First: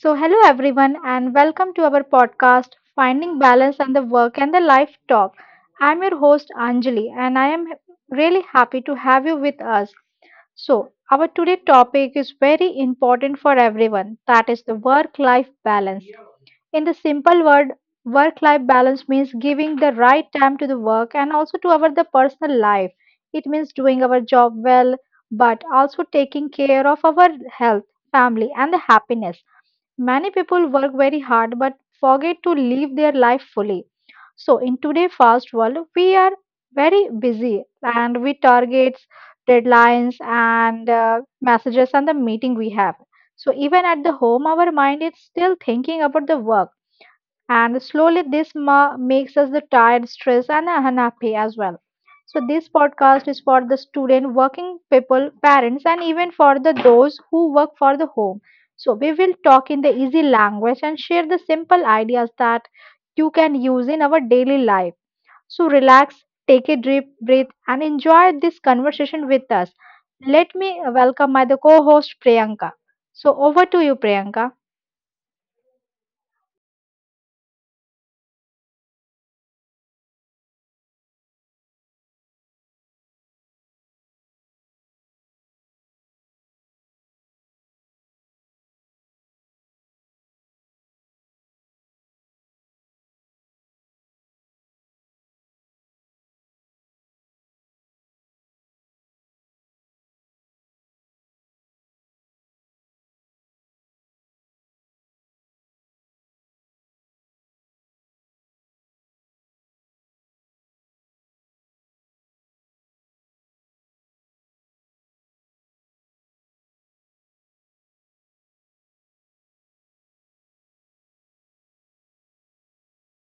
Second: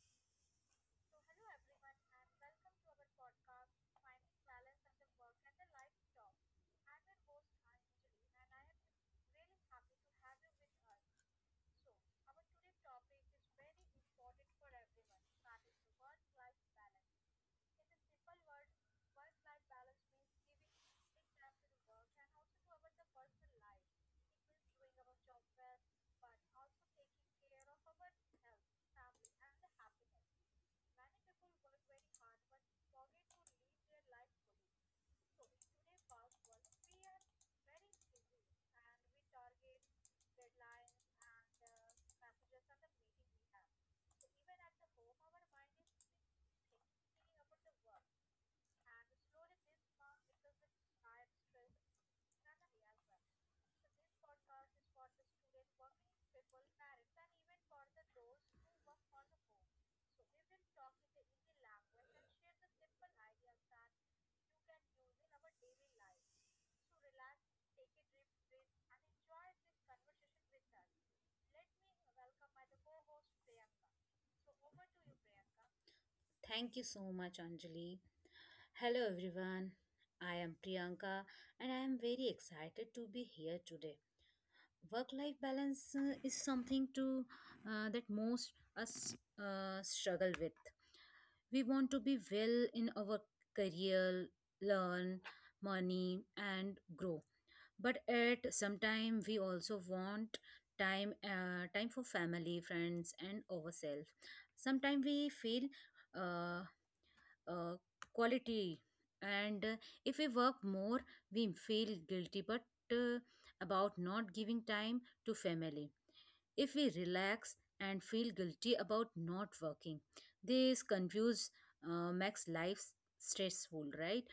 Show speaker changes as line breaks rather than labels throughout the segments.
So, hello everyone, and welcome to our podcast, Finding Balance and the Work and the Life Talk. I'm your host, Anjali, and I am really happy to have you with us. So, our today topic is very important for everyone that is the work life balance. In the simple word, work life balance means giving the right time to the work and also to our the personal life. It means doing our job well, but also taking care of our health, family, and the happiness. Many people work very hard but forget to live their life fully. So, in today's fast world, we are very busy and we targets, deadlines, and messages and the meeting we have. So, even at the home, our mind is still thinking about the work and slowly this makes us the tired stressed and unhappy as well. So this podcast is for the student working people parents and even for the those who work for the home. So we will talk in the easy language and share the simple ideas that you can use in our daily life. So relax, take a deep breath and enjoy this conversation with us. Let me welcome my the co-host Priyanka. So over to you, Priyanka.
Thank you so much, Anjali. Hello, everyone. I am Priyanka and I am very excited to be here today. Work life balance is something that most us struggle with. We want to be well in our career, learn, money, and grow. But at some time, we also want time for family friends and ourselves. Sometimes we feel uh, uh, quality and if we work more we feel guilty, but uh, about not giving time to family. If we relax and feel guilty about not working, this confuse makes life stressful, right?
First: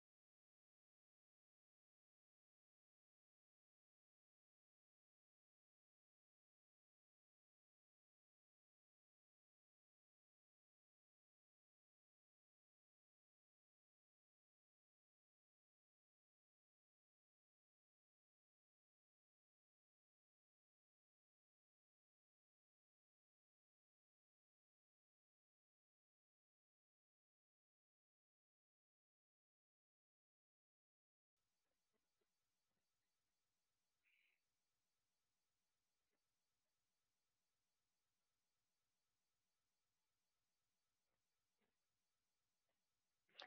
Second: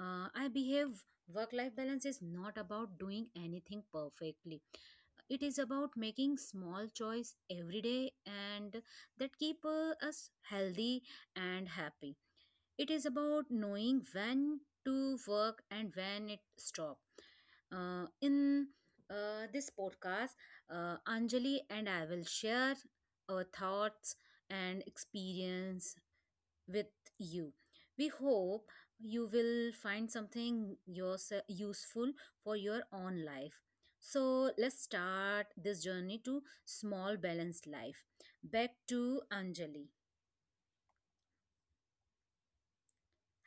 I behave work life balance is not about doing anything perfectly. It is about making small choice every day and that keep us healthy and happy. It is about knowing when to work and when it stop. In this podcast, Anjali and I will share our thoughts and experience with you. We hope you will find something useful for your own life. So let's start this journey to small balanced life. Back to Anjali.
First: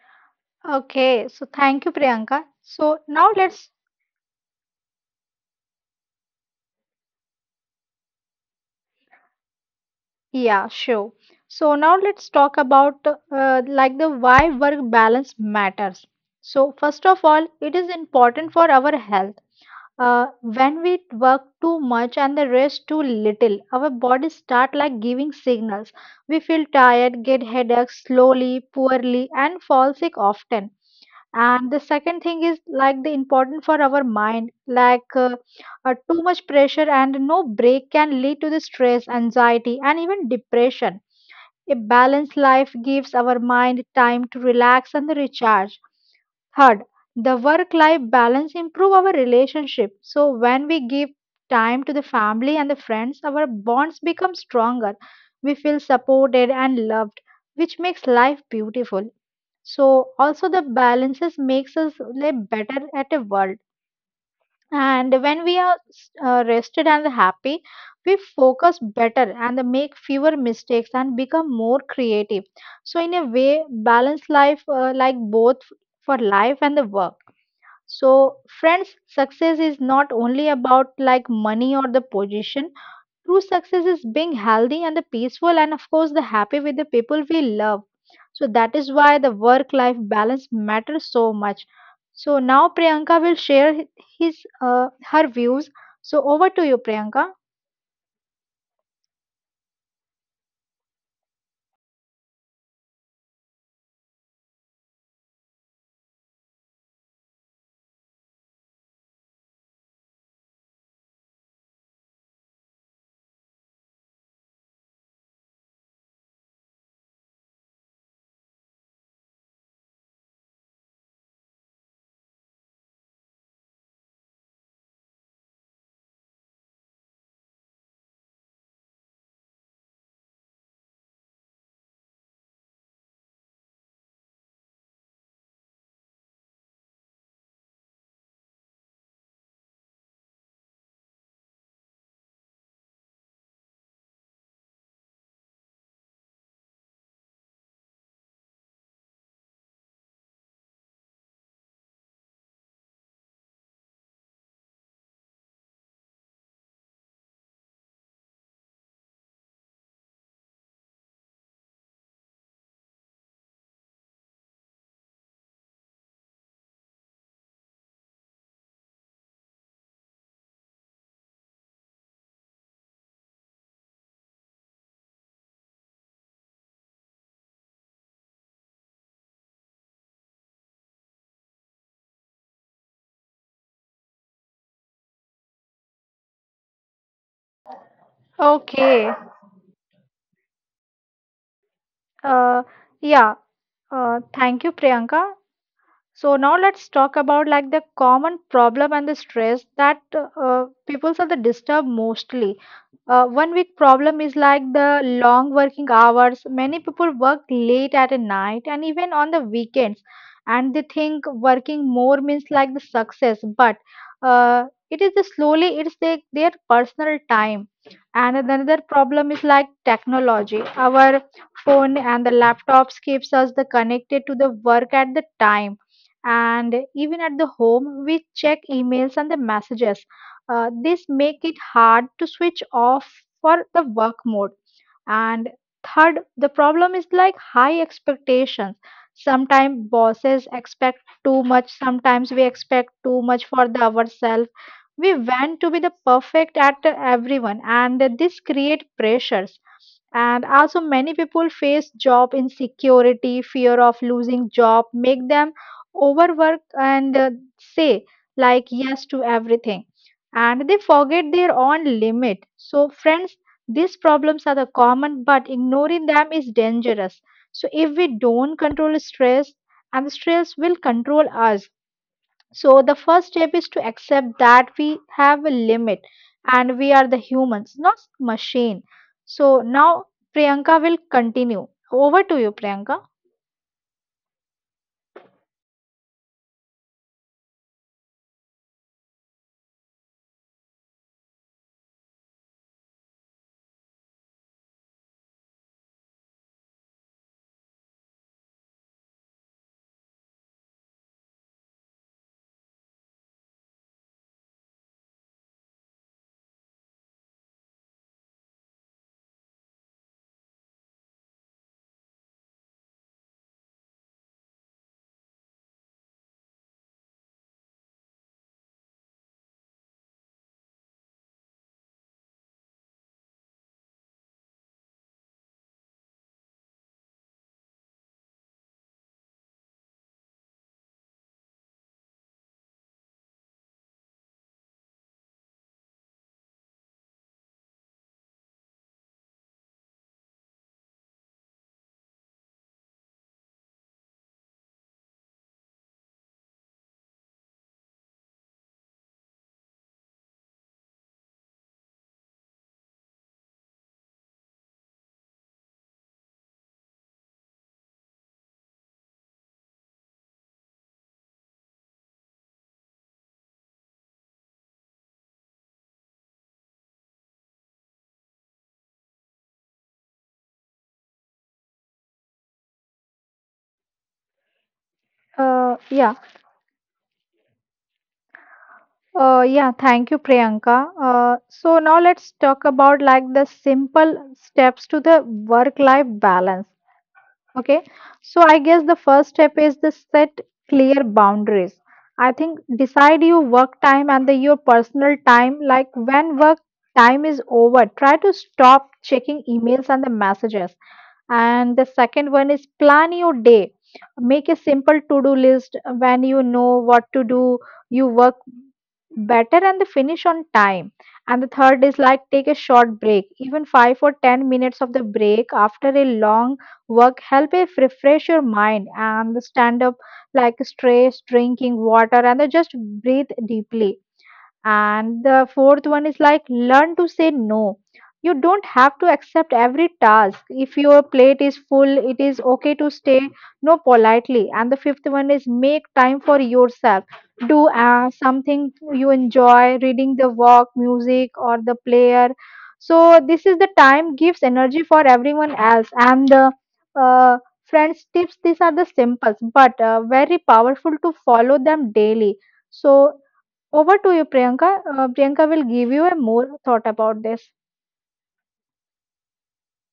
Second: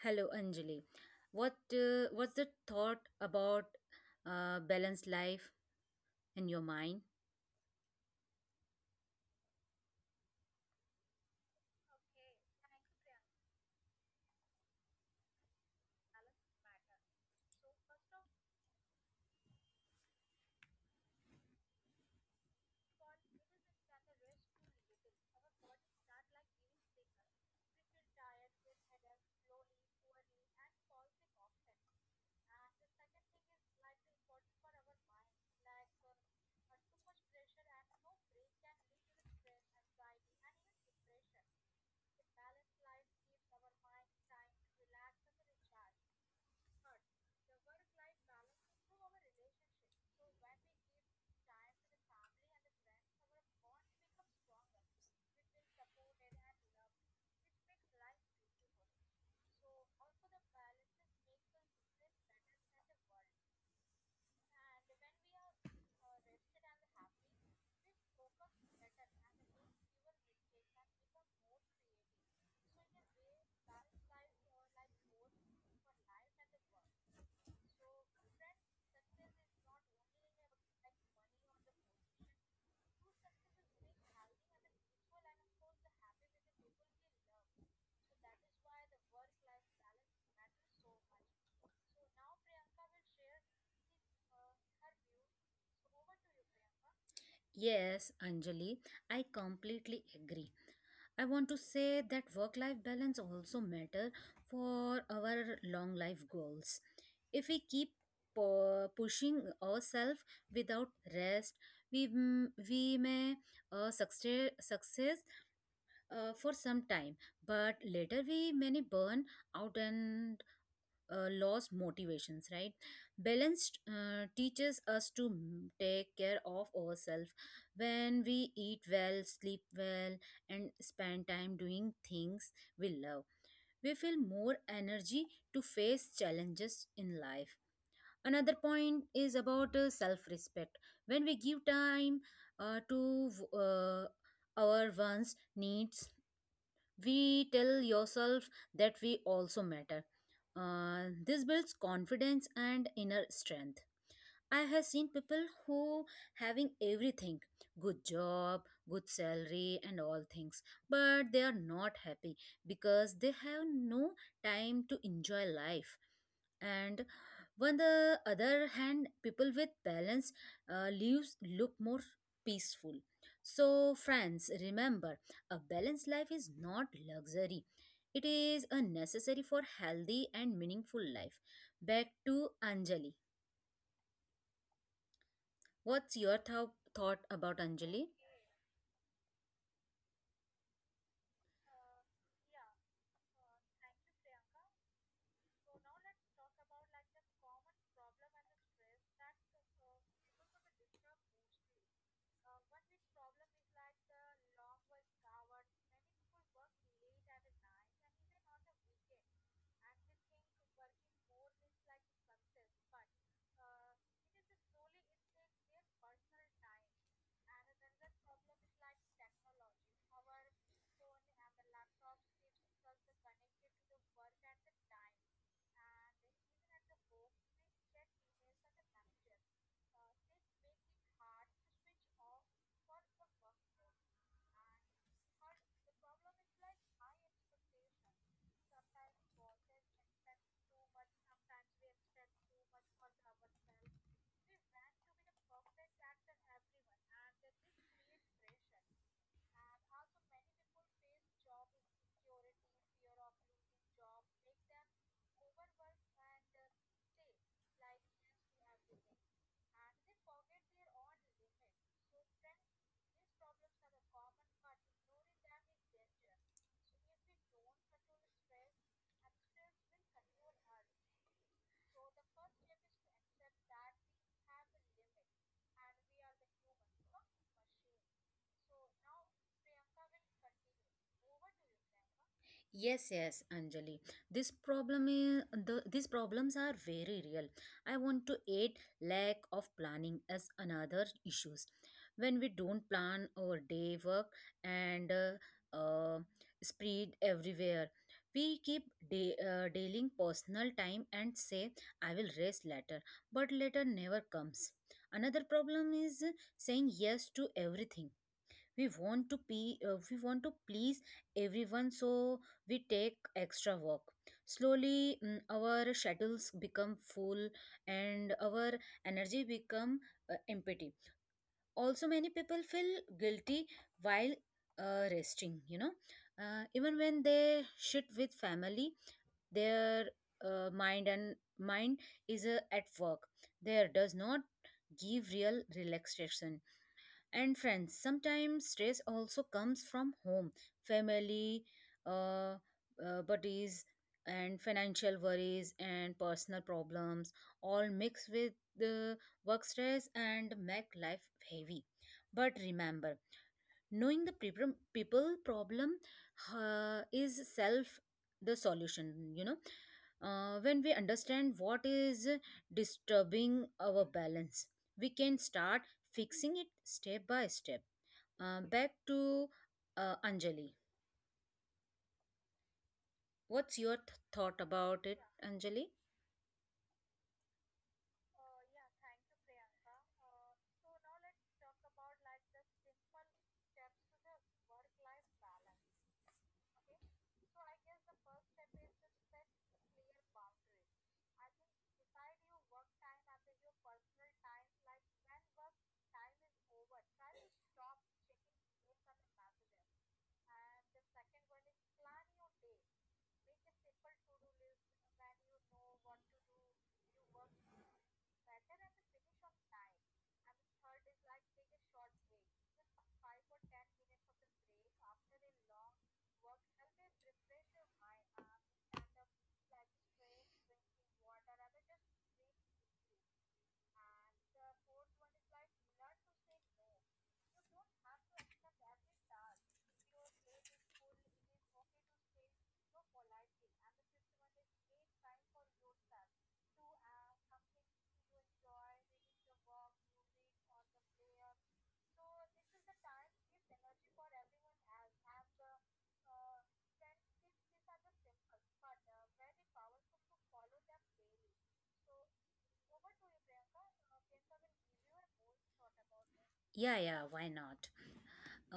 Hello, Anjali.
Okay, so
What
thank you,
uh, what's
Priyanka.
the
So
thought
now
about balanced life in your mind?
yeah, sure. So now let's talk about like the why work balance matters. So first of all, it is important for our health. When we work too much and the rest too little, our bodies start like giving signals. We feel tired, get headaches slowly, poorly, and fall sick often. And the second thing is like the important for our mind like too much pressure and no break can lead to the stress anxiety and even depression. A balanced life gives our mind time to relax and recharge. Third, the work life balance improve our relationship. So when we give time to the family and the friends, our bonds become stronger. We feel supported and loved, which makes life beautiful. So also the balances makes us live better at a world. And when we are rested and happy, we focus better and make fewer mistakes and become more creative. So, in a way, balance life like both for life and the work. So, friends, success is not only about like money or the position. True success is being healthy and the peaceful and of course the happy with the people we love. So that is why the work life balance matters so much. So now Priyanka will share hi- his her views. So over to you, Priyanka.
Yes, Anjali, I completely agree. I want to say that work-life balance also matter for our long life goals. If we keep pushing ourselves without rest, we may success for some time, but later we may burn out and lost motivations, right? Balanced teaches us to take care of ourselves. When we eat well, sleep well, and spend time doing things we love, we feel more energy to face challenges in life. Another point is about self-respect. When we give time to our one's needs, we tell yourself that we also matter. This builds confidence and inner strength. I have seen people who having everything, good job, good salary and all things, but they are not happy because they have no time to enjoy life. And on the other hand, people with balance lives look more peaceful. So, friends, remember a balanced life is not luxury. It is a necessary for healthy and meaningful life. Back to Anjali. What's your thought about
Okay.
Anjali?
Uh, yeah. Thank you Priyanka. So now let's talk about like the common problem and the stress that people are the disturbed mostly. One big problem is like the long working hours. Many people work late at night and even on the weekends, and they think working more means like the success. But uh, it is the slowly it's the, their personal time. And another problem is like technology. Our phone and the laptops keeps us the connected to the work at the time, and even at the home we check emails and the messages. This make it hard to switch off for the work mode. And third, the problem is like high expectations. Sometimes bosses expect too much, sometimes we expect too much for the ourselves. We want to be the perfect at everyone, and this create pressures. And also many people face job insecurity fear of losing job make them overwork and say like yes to everything and they forget their own limit. So, friends, these problems are the common, but ignoring them is dangerous. So, if we don't control stress, and the stress will control us. So, the first step is to accept that we have a limit and we are the humans, not machine. So, now Priyanka will continue. Over to you, Priyanka.
Yes, yes, Anjali. This problem is the these problems are very real. I want to add lack of planning as another issues. When we don't plan our day work and uh, spread everywhere, we keep dealing personal time and say I will rest later, but later never comes. Another problem is saying yes to everything. We want to please everyone, so we take extra work slowly. Mm, our schedules become full and our energy become empty. Also many people feel guilty while resting, even when they sit with family their mind is at work. There does not give real relaxation. And friends. Sometimes stress also comes from home, family, uh, buddies, and financial worries and personal problems all mix with the work stress and make life heavy. But remember, knowing the people problem is self the solution. you know when we understand what is disturbing our balance, we can start fixing it step by step. Back to Anjali. What's your th-
Uh,
thought
yeah.
about it, Anjali?
Yeah, thank you, Priyanka. So now let's talk about like the simple steps to the work-life balance. Okay, so I guess the first step is the set clear boundaries. I think decide your work time and the your personal time. Like when work time is over, try to stop checking emails and the messages. And the second one is plan your day. Make a simple to do list when you know what to do. You work better and the finish on time. And the third is like take a short break even 5 or 10 minutes of the break after a long work help it refresh your mind and stand up like stress drinking water and then just breathe deeply. And the fourth one is like learn to say no. You don't have to accept every task. If your plate is full, it is okay to stay no politely. And the fifth one is make time for yourself. Do something you enjoy, reading the walk, music, or the player. So this is the time gives energy for everyone else. And the uh, friends tips, these are the simple but very powerful to follow them daily. So over to you, Priyanka. Priyanka will give you a more thought about this.
Yeah, yeah, why not?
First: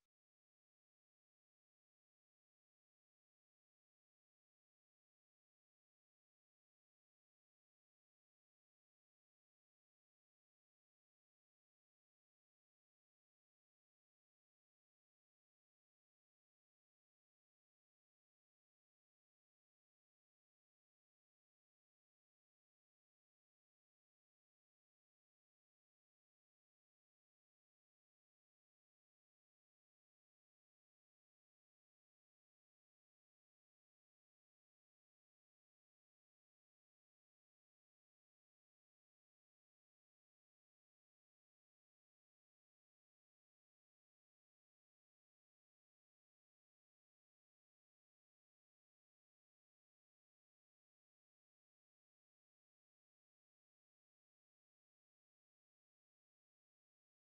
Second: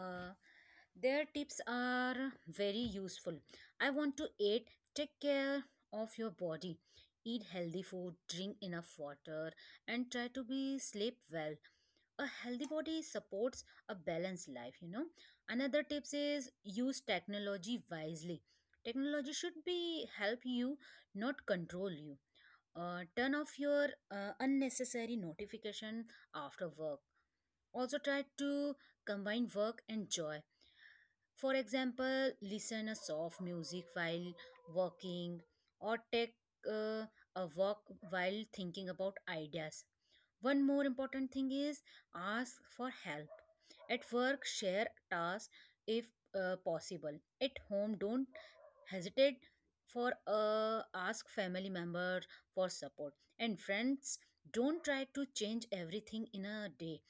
Uh, their tips are very useful. I want to aid, take care of your body, eat healthy food, drink enough water, and try to be sleep well. A healthy body supports a balanced life, you know. Another tips is use technology wisely. Technology should be help you, not control you. Turn off your unnecessary notification after work. Also try to combine work and joy, for example, listen a soft music while walking or take uh, a walk while thinking about ideas. One more important thing is ask for help. At work, share tasks if possible. At home, don't hesitate for ask family member for support. And friends, don't try to change everything in a day.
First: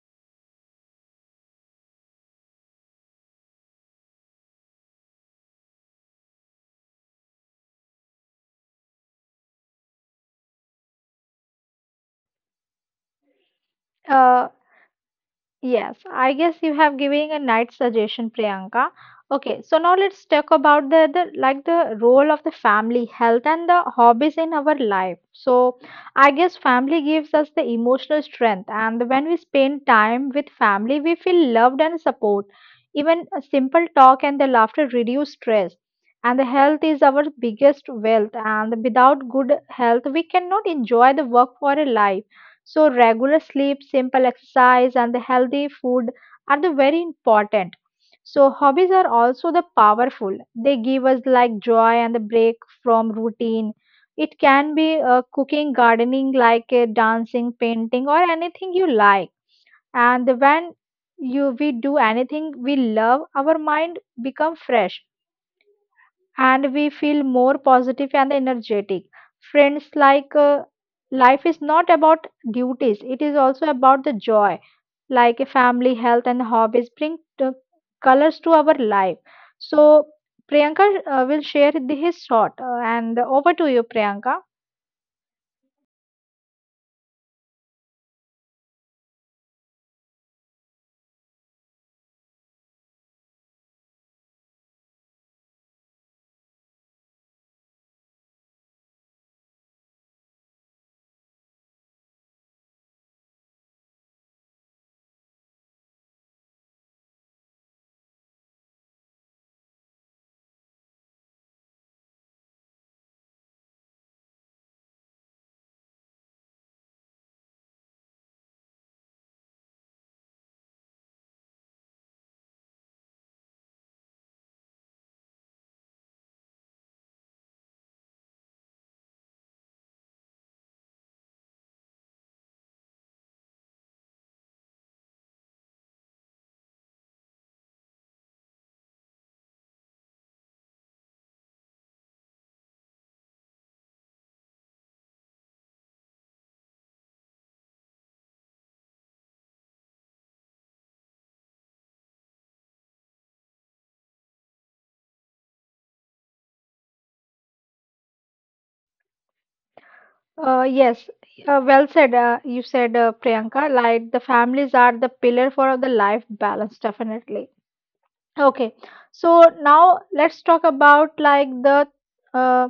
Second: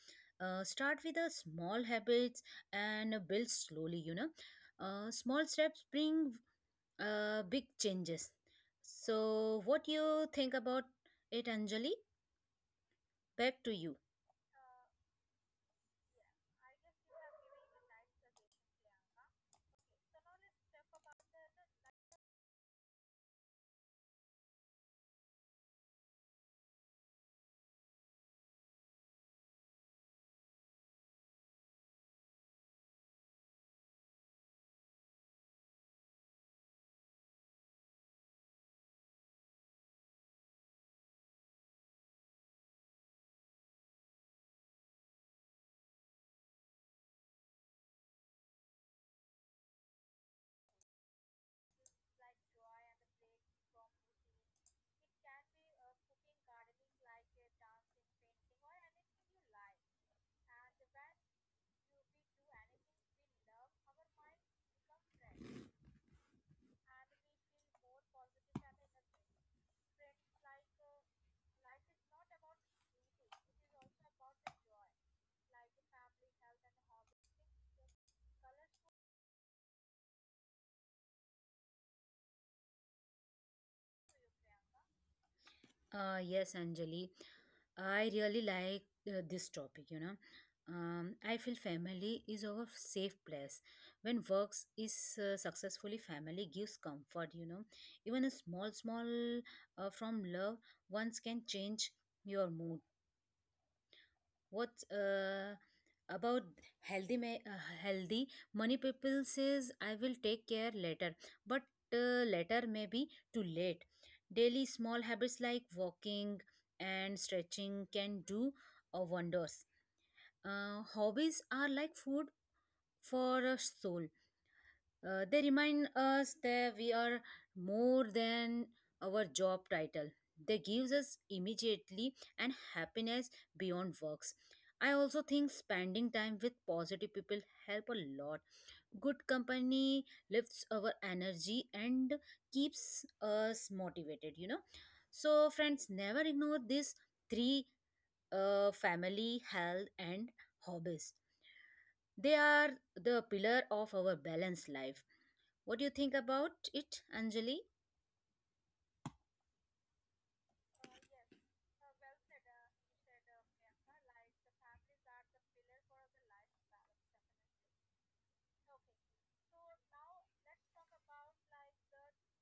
Start with a small habits and build slowly, you know. Small steps bring big changes. So what you think about it, Anjali? Back to you.
Uh, Yes, I guess you have given a nice suggestion, Priyanka. Okay, so now let's talk about the like the role of the family, health, and the hobbies in our life. So I guess family gives us the emotional strength, and when we spend time with family, we feel loved and support. Even a simple talk and the laughter reduce stress. And the health is our biggest wealth, and without good health, we cannot enjoy the work for a life. So, regular sleep, simple exercise, and the healthy food are the very important. So, hobbies are also the powerful. They give us like joy and the break from routine. It can be cooking, gardening, like dancing, painting, or anything you like. And when you we do anything we love, our mind become fresh and we feel more positive and energetic. Friends, like life is not about duties, it is also about the joy, like a family, health, and hobbies bring colors to our life. So, Priyanka will share his thought, and over to you, Priyanka.
Yes, Anjali. I really like this topic, you know. I feel family is our safe place. When works is successfully, family gives comfort, you know. Even a small, small from love, once can change your mood. What about healthy money, people says I will take care later, but later may be too late. Daily small habits like walking and stretching can do wonders. Hobbies are like food for a soul. They remind us that we are more than our job title. They gives us immediately and happiness beyond works. I also think spending time with positive people help a lot. Good company lifts our energy and keeps us motivated, you know. So friends, never ignore these three, family, health and hobbies. They are the pillar of our balanced life. What do you think about it, Anjali?
Yes, well said. You said, Priyanka, like the families are the pillar for the life balance, definitely. Okay, so now let's talk about like the uh,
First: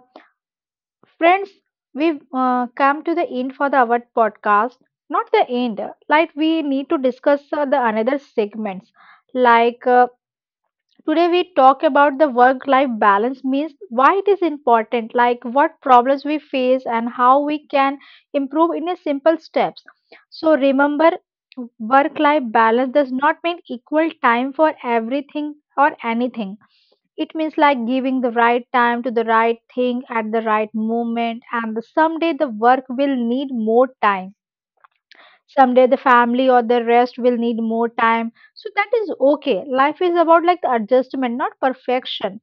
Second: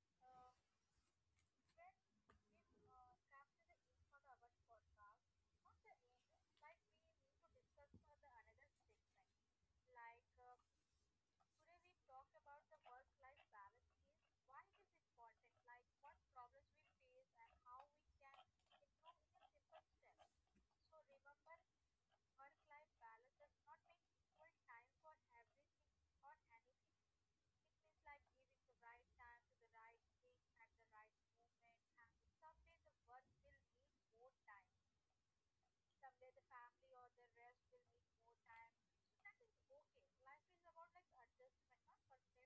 friends. We've come to the end for the our podcast. Not the end. Like we need to discuss the another segments. Like today we talk about the work-life balance means why it is important. Like what problems we face and how we can improve in a simple steps. So remember, work-life balance does not mean equal time for everything or anything. It means like giving the right time to the right thing at the right moment, and the someday the work will need more time. Someday the family or the rest will need more time, so that is okay. Life is about like the adjustment not perfection.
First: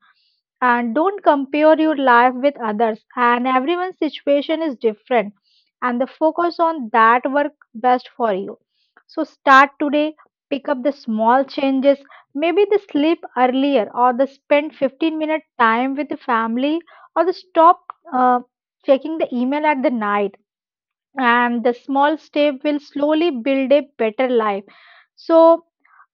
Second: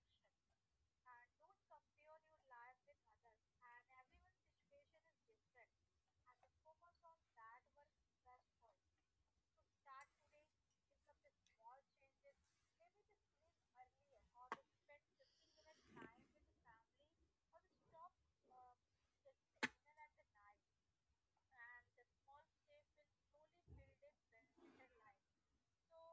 And don't compare your life with others and everyone's situation is different. And the focus on that work best for you. So start today, pick up the small changes, maybe the sleep earlier or the spend 15-minute time with the family or the stop uh, checking the email at the night. And the small step will slowly build a better life. So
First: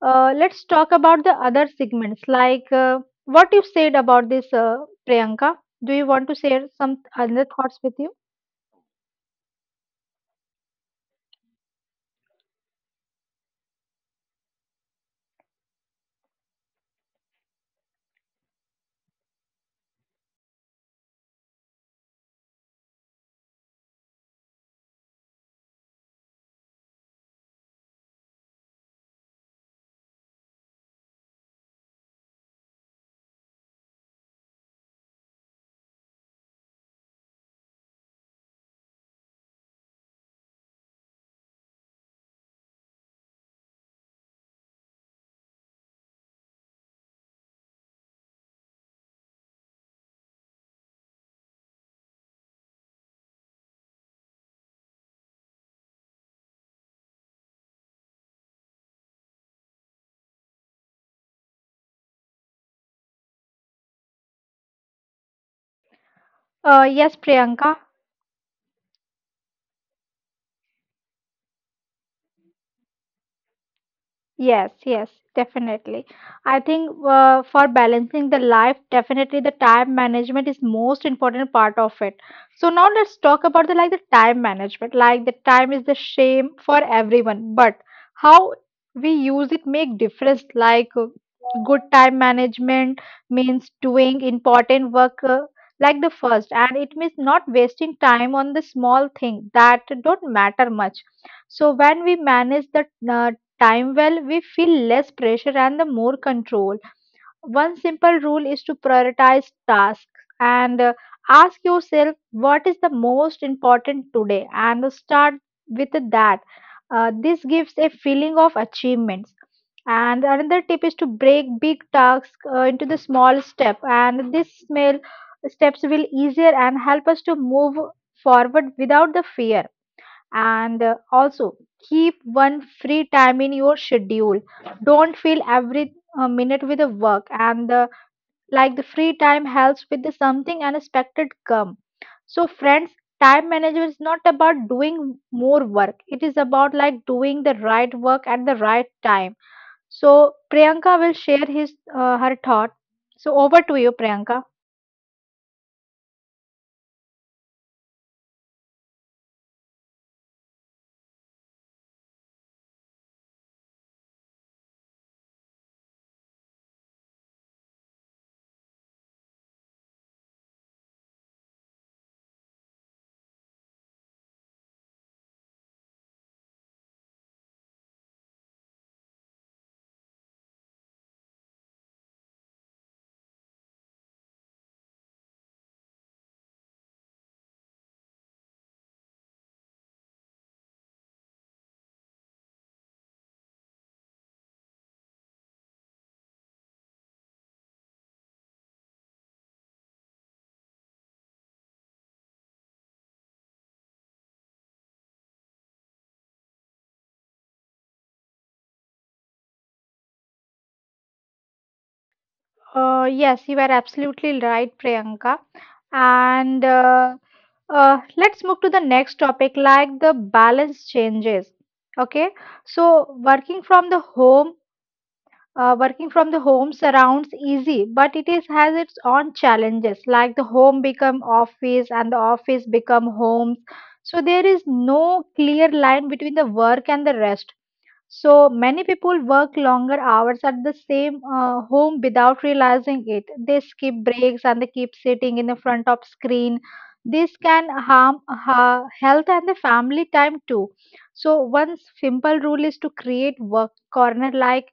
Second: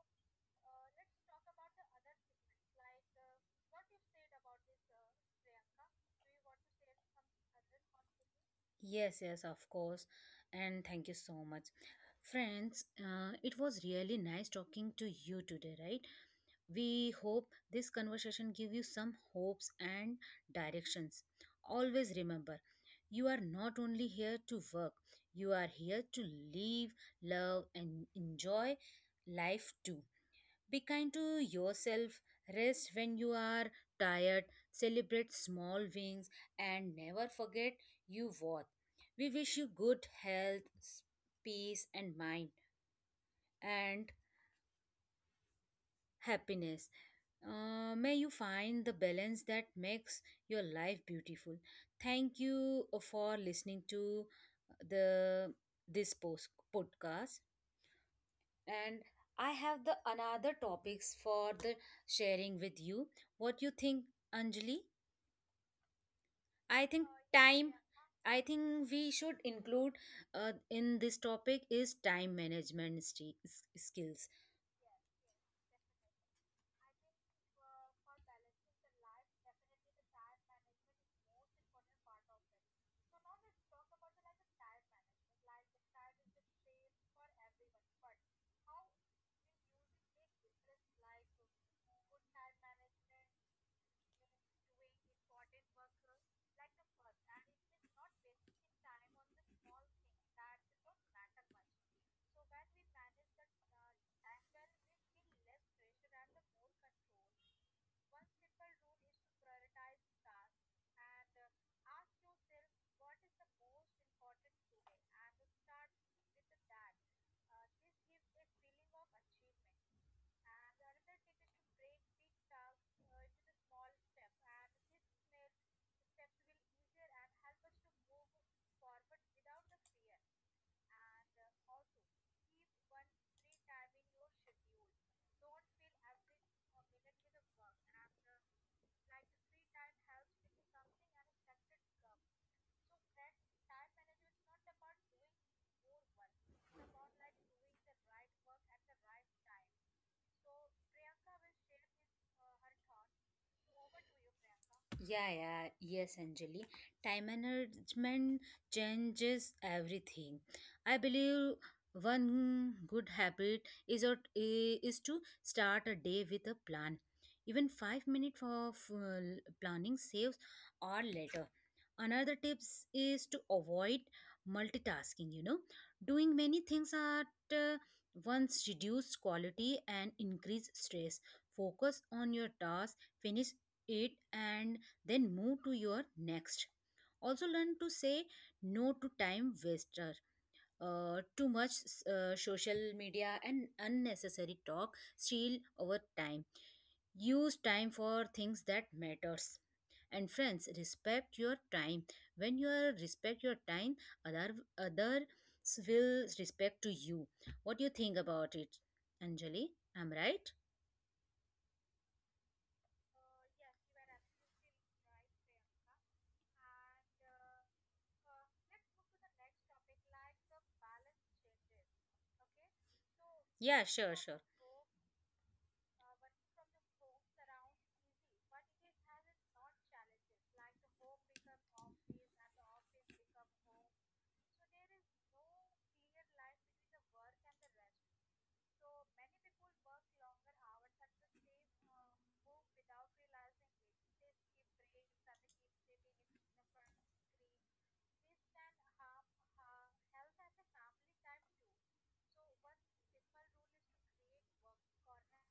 let's talk about the other segments like what you said about this Priyanka. Do you want to share some other thoughts with you?
Yes, yes, of course. And thank you so much. Friends, it was really nice talking to you today, right? We hope this conversation give you some hopes and directions. Always remember, you are not only here to work, you are here to live, love and enjoy life too. Be kind to yourself, rest when you are tired, celebrate small wins, and never forget you worth. We wish you good health, peace, and mind, and happiness. May you find the balance that makes your life beautiful. Thank you for listening to the this post podcast. And I have the another topics for the sharing with you. What you think, Anjali? I
uh,
think
yes
time
priyanka
I think we should include in this topic is time management skills.
Yes, yes, definitely. I think for balancing the life, definitely the time management is most important part of it. So now let's talk about the like the time management. Like the time is the same for everyone, but how we use it make difference. Like good time management means doing important work like the first, and it means not wasting time on the small thing that don't matter much. So when we manage the uh, time well, we feel less pressure and the more control. One simple rule is to prioritize tasks and ask yourself what is the most important today and start with that. This gives a feeling of achievements. And another tip is to break big tasks into the small step, and this small steps will easier and help us to move forward without the fear, and also keep one free time in your schedule. Don't fill every minute with the work and like the free time helps with the something unexpected come. So friends, time management is not about doing more work, it is about like doing the right work at the right time. So Priyanka will share his her thought. So over to you, Priyanka.
Yeah, yeah, yes, Anjali. Time management changes everything. I believe one good habit is to start a day with a plan. Even 5 minutes of planning saves or later. Another tips is to avoid multitasking, you know, doing many things at uh, once reduce quality and increase stress. Focus on your task, finish it, and then move to your next. Also learn to say no to time waster. Too much social media and unnecessary talk steal our time. Use time for things that matters. And friends, respect your time. When you are respect your time, other others will respect to you. What do you think about it, Anjali? I'm right?
Yes, you are absolutely right, Priyanka. And let's move to the next topic, like the balance changes. Okay, so working
Yeah,
from the
sure, sure.
home, working from the home surrounds easy, but it is has its own challenges. Like the home become office, and the office become homes. So there is no clear line between the work and the rest. So many people work longer hours at the same home without realizing it. They skip breaks and they keep sitting in the front of screen. This can harm health and the family time too. So one simple rule is to create work corner, like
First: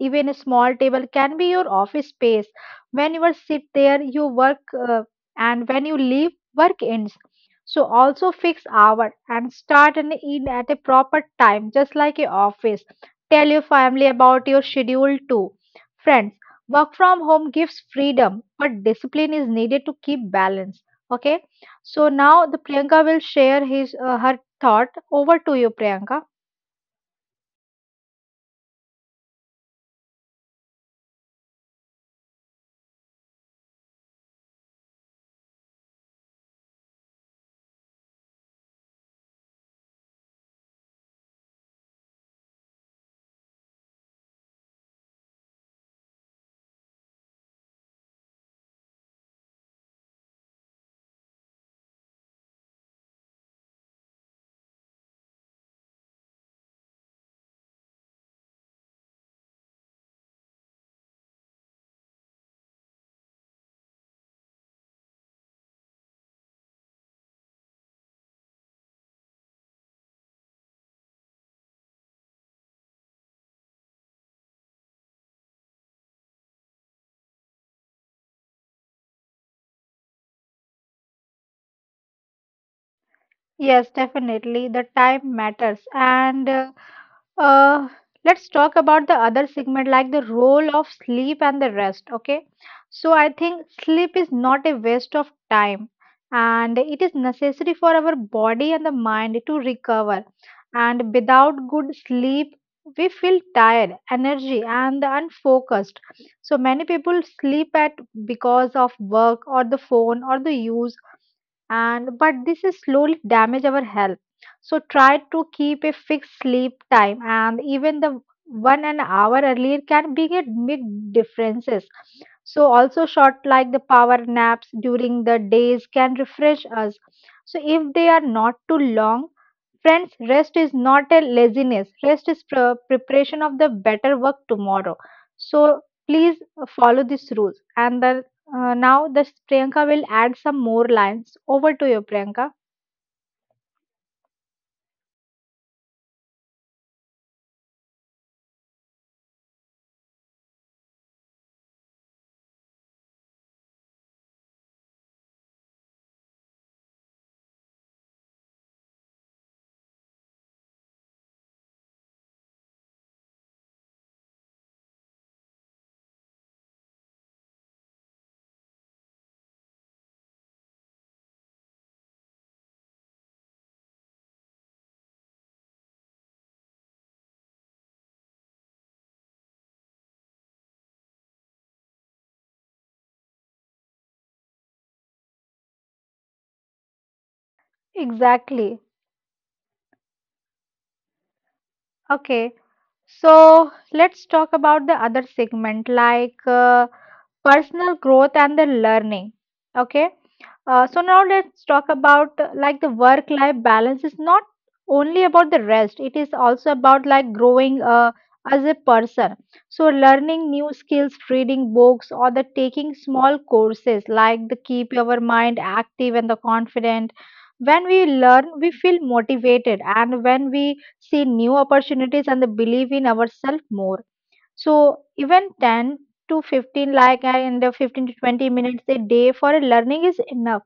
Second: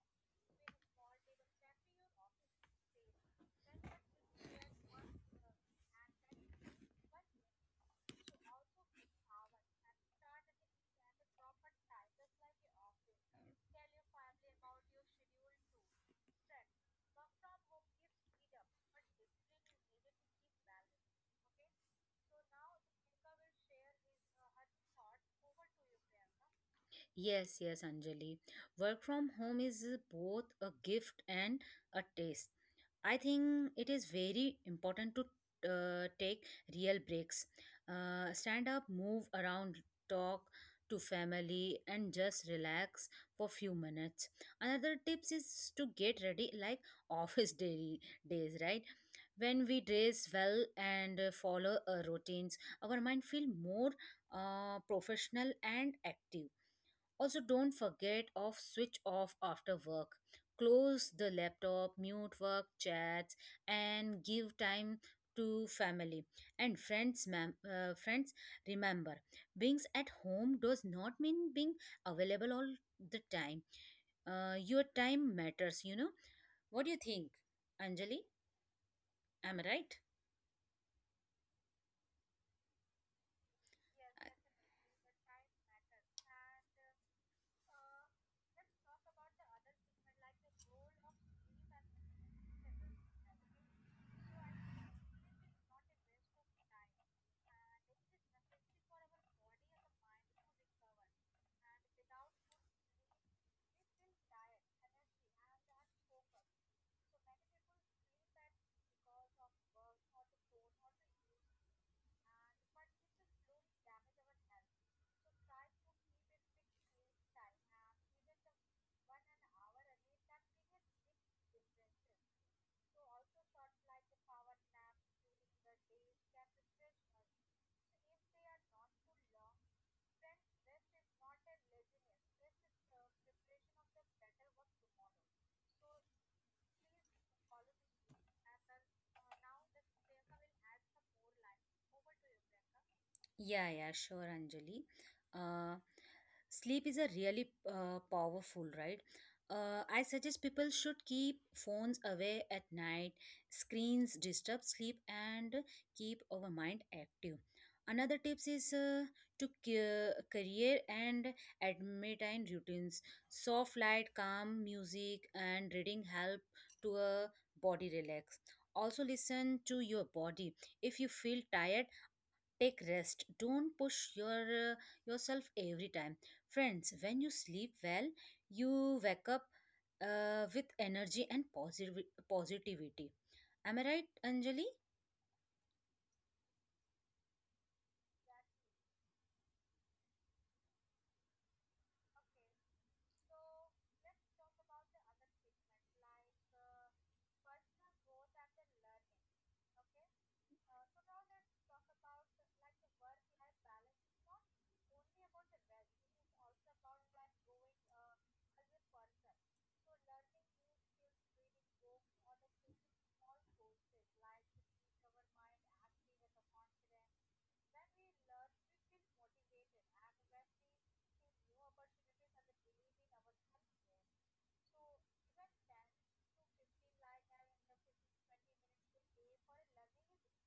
even a small table can be your office space. When you are sit there, you work, uh, and when you leave, work ends. So also fix hour and start and end at a proper time, just like a office. Tell your family about your schedule too. Friends, work from home gives freedom, but discipline is needed to keep balance. Okay. So now the Priyanka will share his her thought. Over to you, Priyanka.
Yes, yes, Anjali. Work from home is both a gift and a test. I think it is very important to take real breaks. Stand up, move around, talk to family, and just relax for few minutes. Another tips is to get ready like office daily days, right? When we dress well and follow routines, our mind feel more professional and active. Also, don't forget off switch off after work. Close the laptop, mute work chats, and give time to family and friends. Ma'am, friends, remember, being at home does not mean being available all the time. Your time matters. You know what do you think, Anjali? Am I right?
Yes, definitely. The time matters. And uh, let's talk about the other segment, like the role of sleep and the rest. Okay. So I think sleep is not a waste of time, and it is necessary for our body and the mind to recover. And without good sleep, we feel tired, energy, and unfocused. So many people sleep at because of work or the phone or the use, and but this is slowly damage our health. So try to keep a fixed sleep time, and even the one an hour earlier can be a big differences. So also short, like the power naps during the days can refresh us, so if they are not too long. Friends, rest is not a laziness, rest is preparation of the better work tomorrow. So please follow these rules and the now the Priyanka will add some more lines. Over to you, Priyanka.
Yeah, yeah, sure, Anjali. Uh, sleep is a really powerful, right? I suggest people should keep phones away at night. Screens disturb sleep and keep our mind active. Another tips is to cure, career and admitine routines. Soft light, calm music, and reading help to a body relax. Also, listen to your body. If you feel tired, take rest. Don't push your uh, yourself every time. Friends, when you sleep well you wake up with energy and positive positivity. Am I right, Anjali?
Exactly. Okay, so let's talk about the other segment, like personal growth and the learning. Okay, so now let's talk about like the work life balance is not only about the rest, it is also about like growing as a person. So learning new skills, reading books, or the taking small courses, like the keep your mind active and the confident. When we learn, we feel motivated, and when we see new opportunities and the believe in ourselves more. So even 10 to 15, like in the 15 to 20 minutes a day for learning is enough.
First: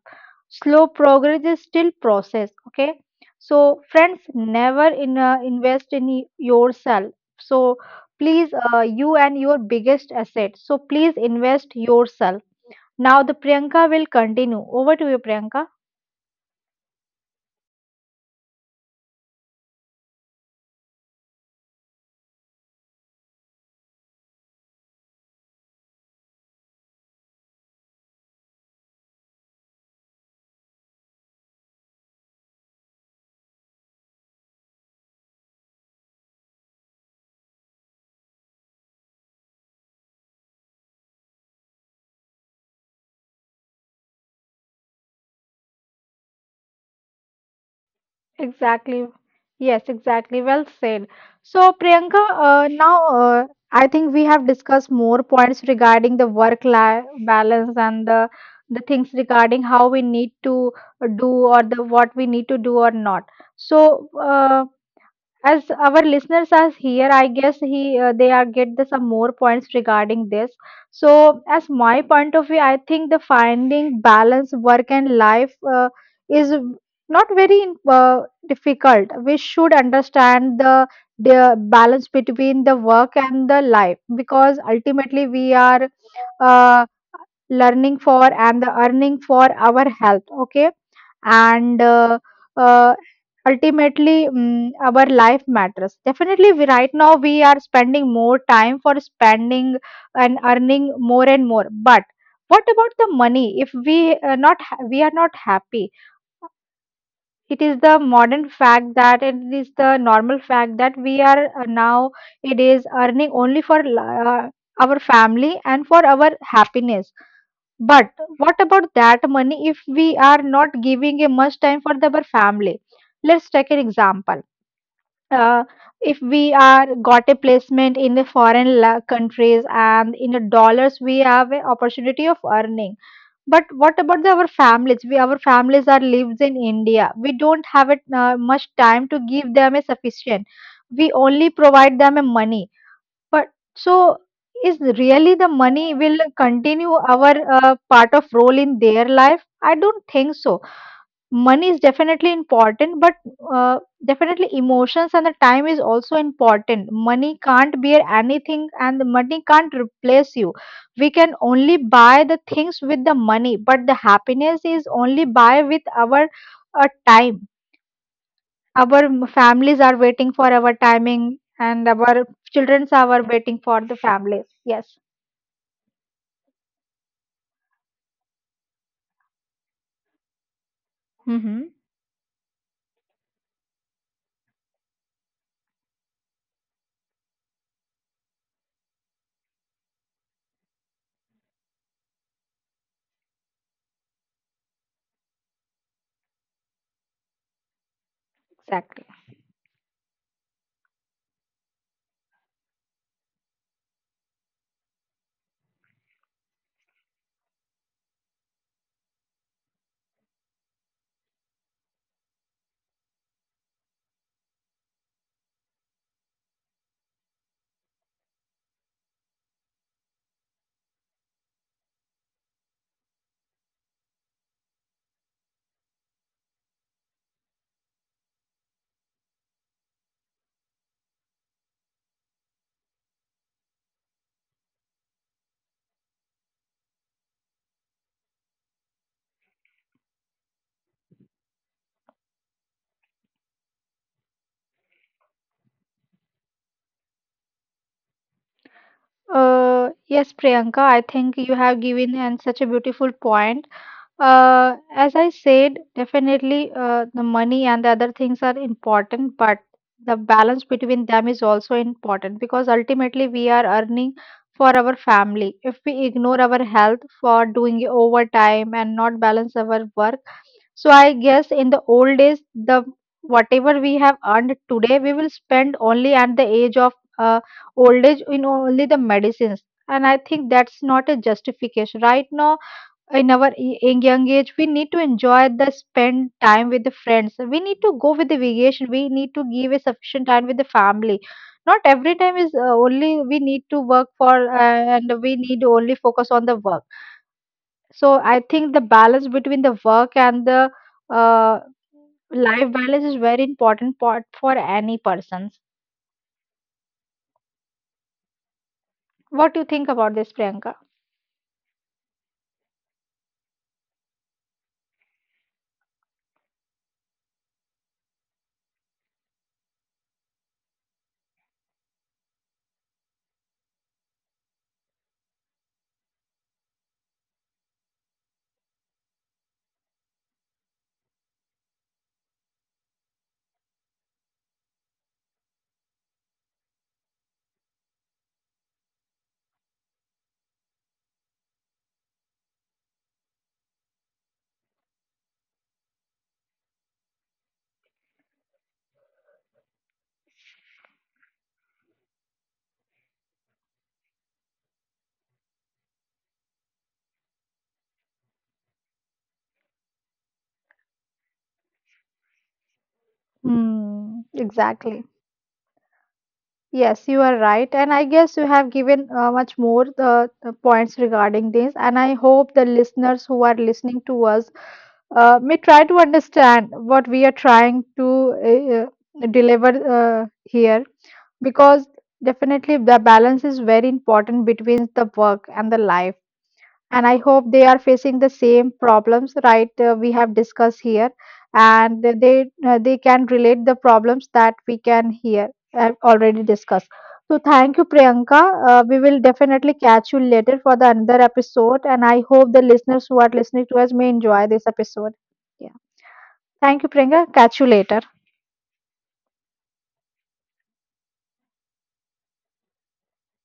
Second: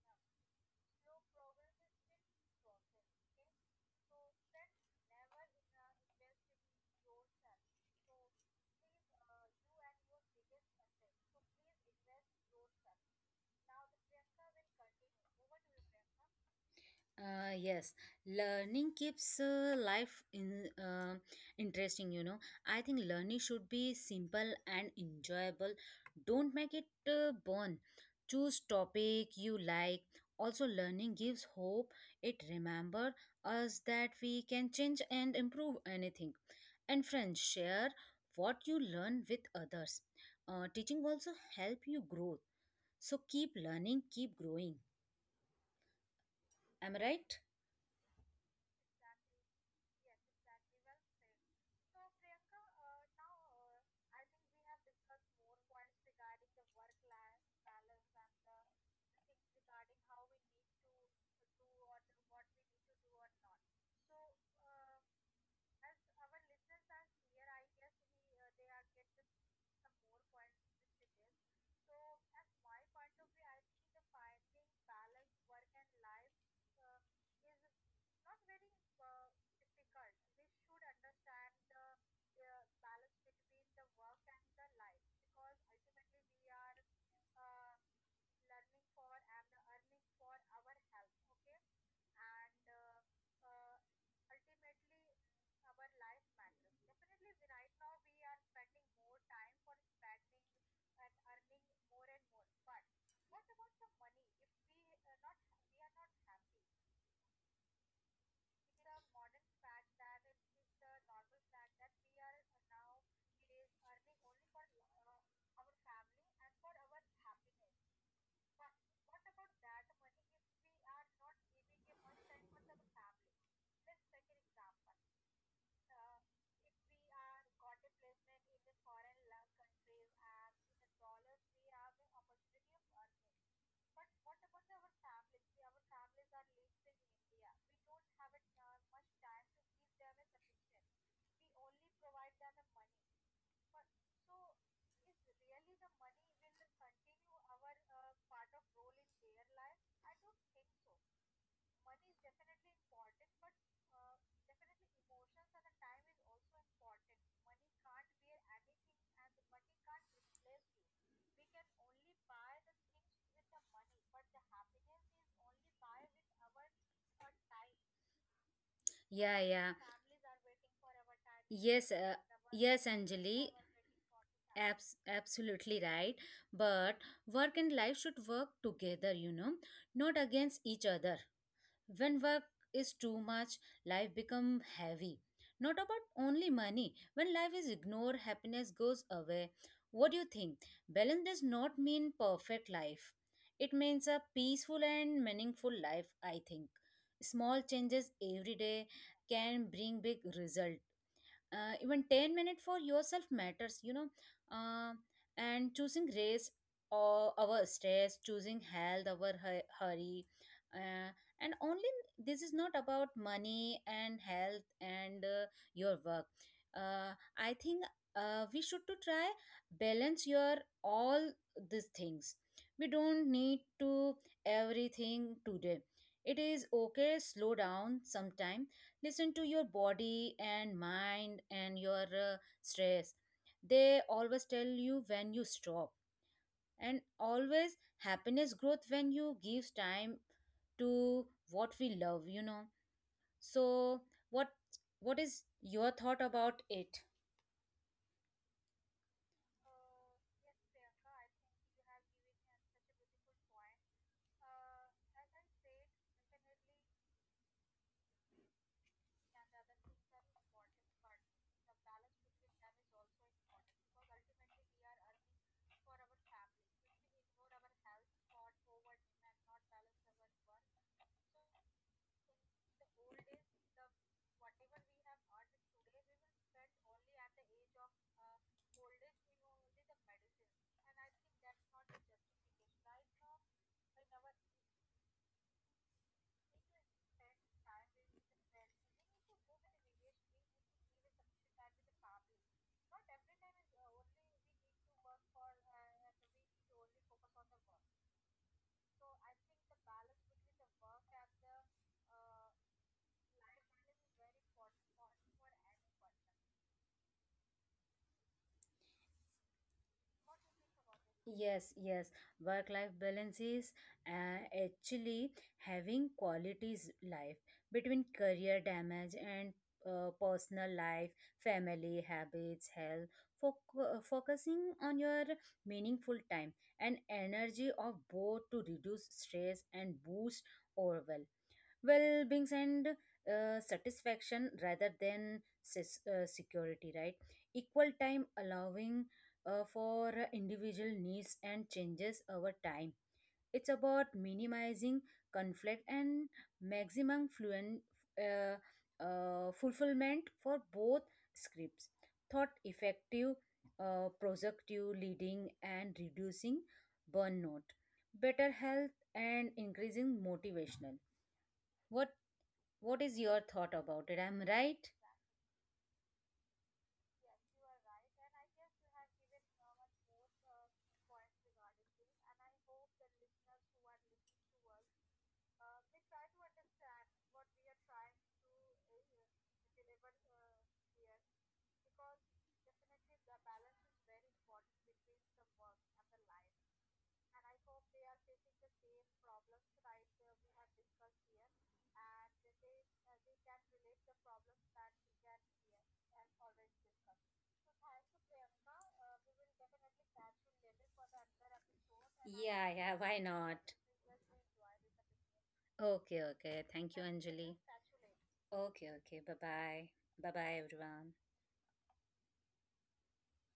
Slow progress is still process. Okay. So friends, never invest in yourself. So please you and your biggest asset. So please invest yourself. Now the Priyanka will continue. Over to you, Priyanka.
Yes, learning keeps life in interesting. You know, I think learning should be simple and enjoyable. Don't make it burn. Choose topic you like. Also, learning gives hope. It remember us that we can change and improve anything. And friends, share what you learn with others. Teaching also help you grow. So keep learning, keep growing. Am I right?
Exactly. Yes, exactly. Well said. So Priyanka, now I think we have discussed more points regarding the work-life balance and the things regarding how we need to do or the what we need to do or not. So as our listeners are here, I guess he they are get the some more points regarding this. So as my point of view, I think the finding balance work and life is not very uh, difficult. We should understand the the balance between the work and the life, because ultimately we are learning for and the earning for our health. Okay. and uh, Ultimately our life matters. Definitely right now we are spending more time for spending and earning more and more, but what about the money if we not ha- we are not happy? It is the modern fact, that it is the normal fact that we are now it is earning only for our family and for our happiness. But what about that money if we are not giving a much time for the our family? Let's take an example. Uh, if we are got a placement in the foreign countries and in the dollars we have an opportunity of earning. But what about our families? We our families are lives in India. We don't have it much time to give them a sufficient. We only provide them a money, but so is really the money will continue our part of role in their life? I don't think so. Money is definitely important, but uh, definitely emotions and the time is also important. Money can't bear anything, and the money can't replace you. We can only buy the things with the money, but the happiness is only buy with our time. Our
Yeah, yeah.
families are waiting for our timing
Yes,
and our
yes,
children are
Anjali,
waiting for the families.
abs-
Yes.
absolutely right. But work and life should work together, you know, not against each other.
Mm-hmm.
When work is too much, life become heavy. Not about only money. When life is ignored, happiness goes away. What do you think? Balance does not mean perfect life. It means a peaceful and meaningful life, I think. Small changes every day
Exactly.
can bring big result. Even 10 minutes for yourself matters, you know. uh, and choosing race or our stress, choosing health our hurry. uh, and only this is not about money and health and your work. uh, I think we should to try balance your all these things. We don't need to everything today. It is okay, slow down sometime. Listen to your body and mind and your stress. They always tell you when you stop. And always happiness growth when you give time to what we love, you know. So what what is your thought about it?
uh, yes Priyanka, I think you have given an such a beautiful point. uh, as I said, definitely the money and the other things are important, but the balance between them is also important, because ultimately we are earning for our family. If we ignore our health for doing overtime and not balance our work. So I guess in the old days, the whatever we have earned today, we will spend only at the age of uh, old age in only the medicines. And I think that's not a justification. Right now, in our in young age, we need to enjoy the spend time with the friends. We need to go with the vacation. We need to give a sufficient time with the family. Not every time is only we need to work for and we need to only focus on the work. So I think the balance between the work and the uh, life balance is very important part for any persons. What do you think about this, Priyanka?
Yes, yes. Work life balance is actually having qualities life between career damage and personal life, family habits, health, focusing on your meaningful time and energy of both to reduce stress and boost overall well being and satisfaction rather than security, right? Equal time allowing for individual needs and changes over time. It's about minimizing conflict and maximum fluent uh, fulfillment for both scripts thought effective productive leading and reducing burnout, better health and increasing motivational. what what is your thought about it?
Hmm,
I'm right?
exactly. Yes, you are right, and I guess you have given much more points regarding this. And I hope the listeners who are listening to us may try to understand what we are trying to deliver here, because definitely the balance is very important between the work and the life. And I hope they are facing the same problems, right? We have discussed here, and they can relate the problems that we can hear and already discussed. So thank you, Priyanka. We will definitely catch you later for the another episode, and I hope
Yeah,
the
yeah, why
listeners who are
not?
listening to us may enjoy this episode. Yeah.
Okay, okay.
Thank
Thank
you,
you,
Priyanka.
Anjali.
Catch you later.
Okay, okay. Bye bye. Bye bye, everyone.